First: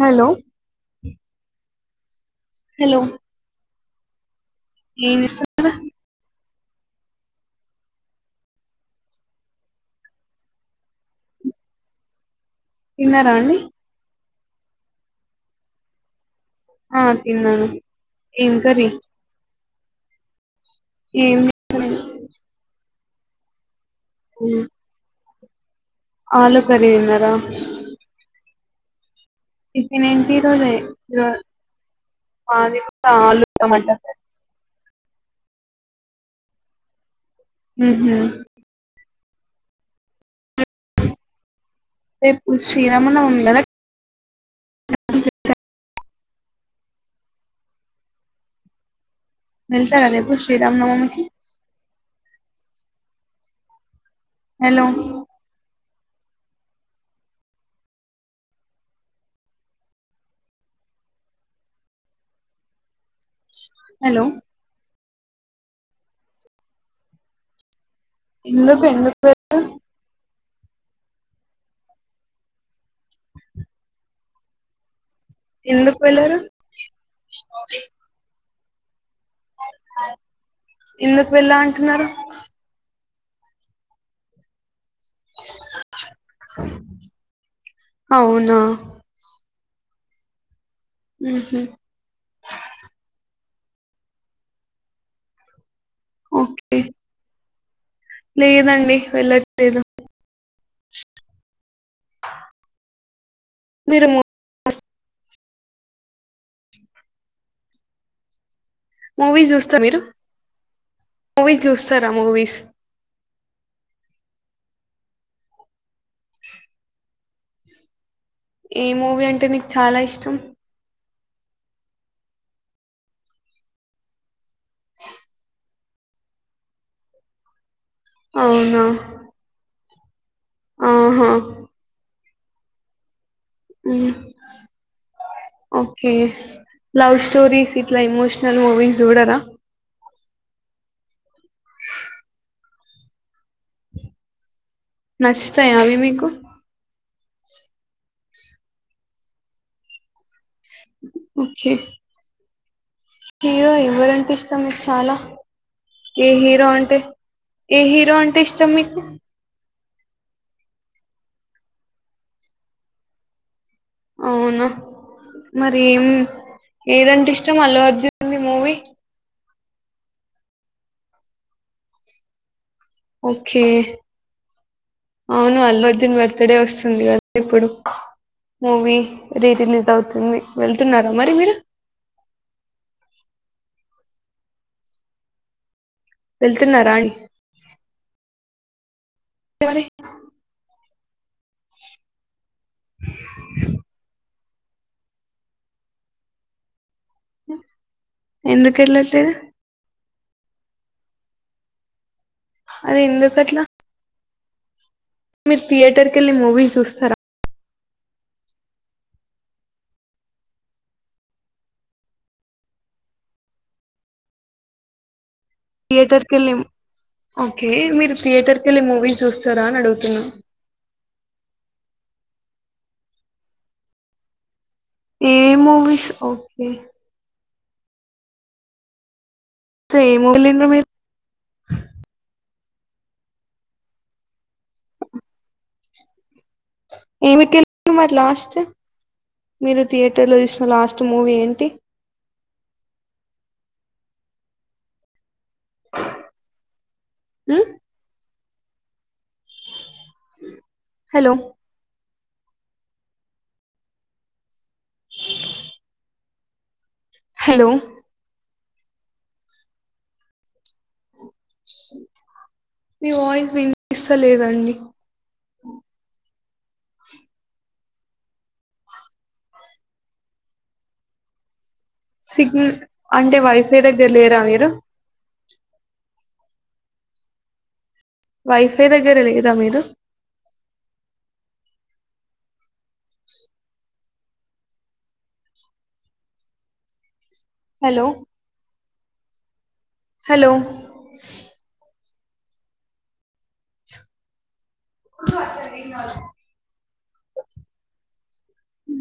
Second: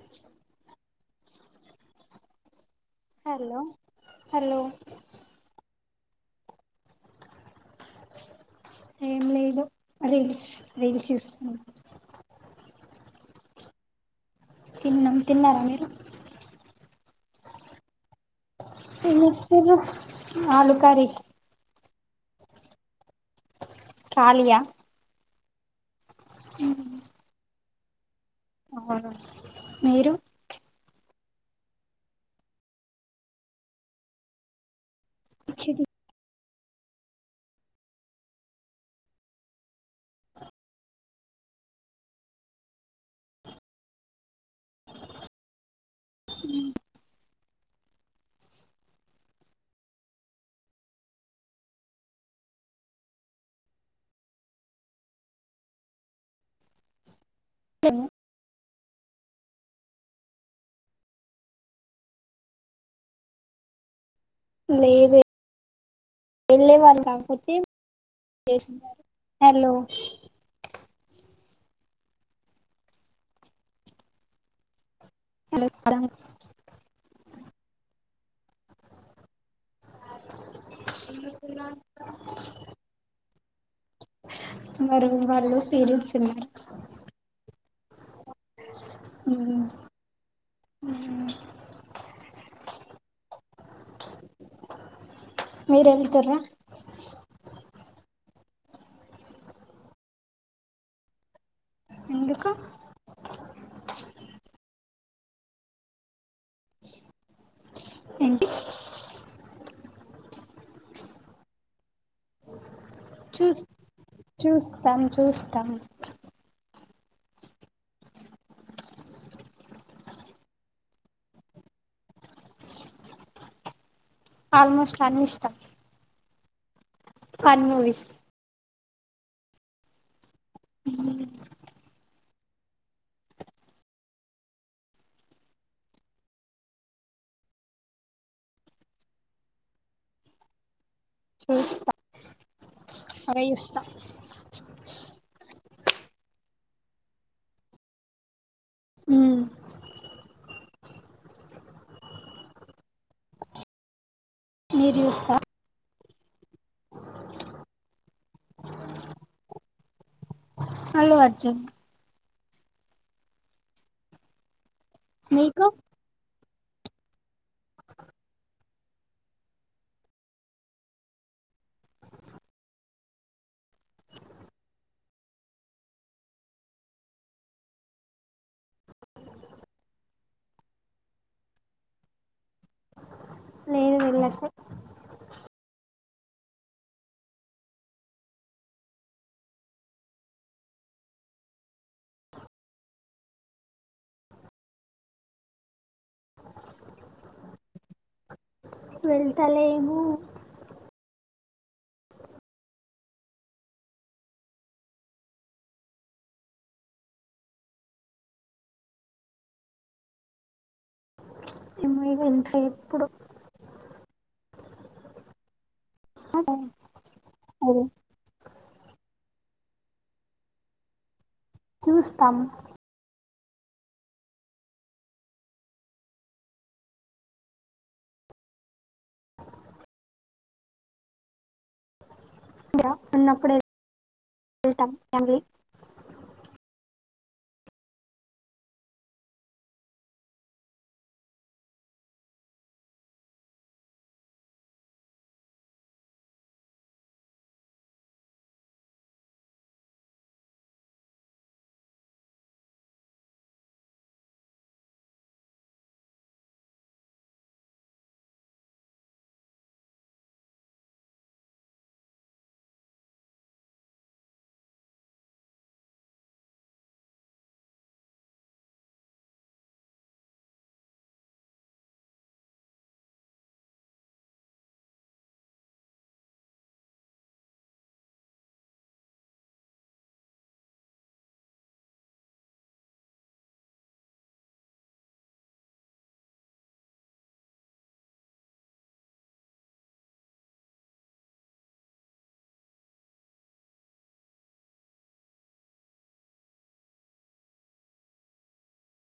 hello hello hello hello [unintelligible] ఏం లేదు reels reels చూస్తున్న తి న్నార అండి తిన్నాం తిన్నారా మీరు ఆ తిన్నాను ఏం కర్రీ సిర్ఫ ఆలుకారీ మని కాళీయా ఆలు కరి తిన్నార ఆ టిఫినెంటి ఈరోజే నిస ఆలుూ టమాటర్ చ్చేది ఉమ్ హు రేపు శ్రీరామనమి కదా [inaudible] ఉ వెళ్తారా రేపు శ్రీరామనవమికి హలో లేద్ హలో లేదు వెళ్లే వాల్ కాకపోతే చేసిన ఎందుకు ఎందుకు వె- హలో ఎందుకు వెళ్లరు ఎందుకు వెళ్ళా అంటున్నారు మ రూమ్ వాళ్ళు పీరియడ్స్ ఉన్నారు అవునా ఇ మీరు ఎల్తూ ర్రా ఓకే లేదండి వెళ్ళట్లేదు ఎందుకు మీరు ఏంటి మూవీస్ చూస్తారు మీరు మూవీస్ చూస్తారా మూవీస్ చూ చూస్తాం చూస్తాం ఏ మూవీ అంటే నీకు చాలా ఇష్టం ఆల్మోస్ట్ అన్నీ ఇష్టం ఫన్ మూవీస్ అవునా ఆహా ఉమ్ ఓకే లవ్ స్టోరీస్ ఇట్లా ఇమోషనల్ మూవీస్ చూడరా చూస్తా అవే చూస్తా నచ్చుతాయా అవి మీకు ఉమ్ ఓకే హీరో ఎవ్వరంటే ఇష్టం మీకు మీరు చాలా చూస్తారా ఏ హీరో అంటే ఏ హీరో అంటే ఇష్టం మీకు అల్లు అర్జున్ అవునా మీకు మరి ఏం ఏదంటే ఇష్టం అల్లు అర్జున్ మీ ఓకే అవును అల్లు అర్జున్ బర్త్డే వస్తుంది కదా ఇప్పుడు మూవీ రీరిలీజ్ అవుతుంది వెళ్తున్నారా మరి మీరు లేేను వెళ్ళట్లే వెళ్తున్నరా అండి [inaudible] ఆ ఎందుకుఎళ్లట్లేదు వెళ్తలేము అది ఎందుకట్లా మీరు థయటర్ కి వెళ్ళి మూవీ చూస్తారా ఇమెయిల్ చేయ్ ఎప్పుడు థియేటర్ కెళ్ళి ఓకే మీరు థియేటర్ కెళ్ళి మూవీ చూస్త సరా అడుగుతున చూస్తాం ఏ మూవీస్ ఓకే ఏం వెళ్ళింది [unintelligible] అన్నప్పుడ వవెళ్తాం [inaudible] ఎ మరి లాస్ట్ [inaudible] మీరు థియేటర్లో చూసిన లాస్ట్ మూవీ ఏంటి ఉమ్ హలో హలో మీ వాయిస్ వినిపిస్తలేదండి సిగ్నల్ అంటే వైఫై దగ్గర లేరా మీరు వైఫై దగ్గర లేదా మీరు హలో హలో త వెనా ఉ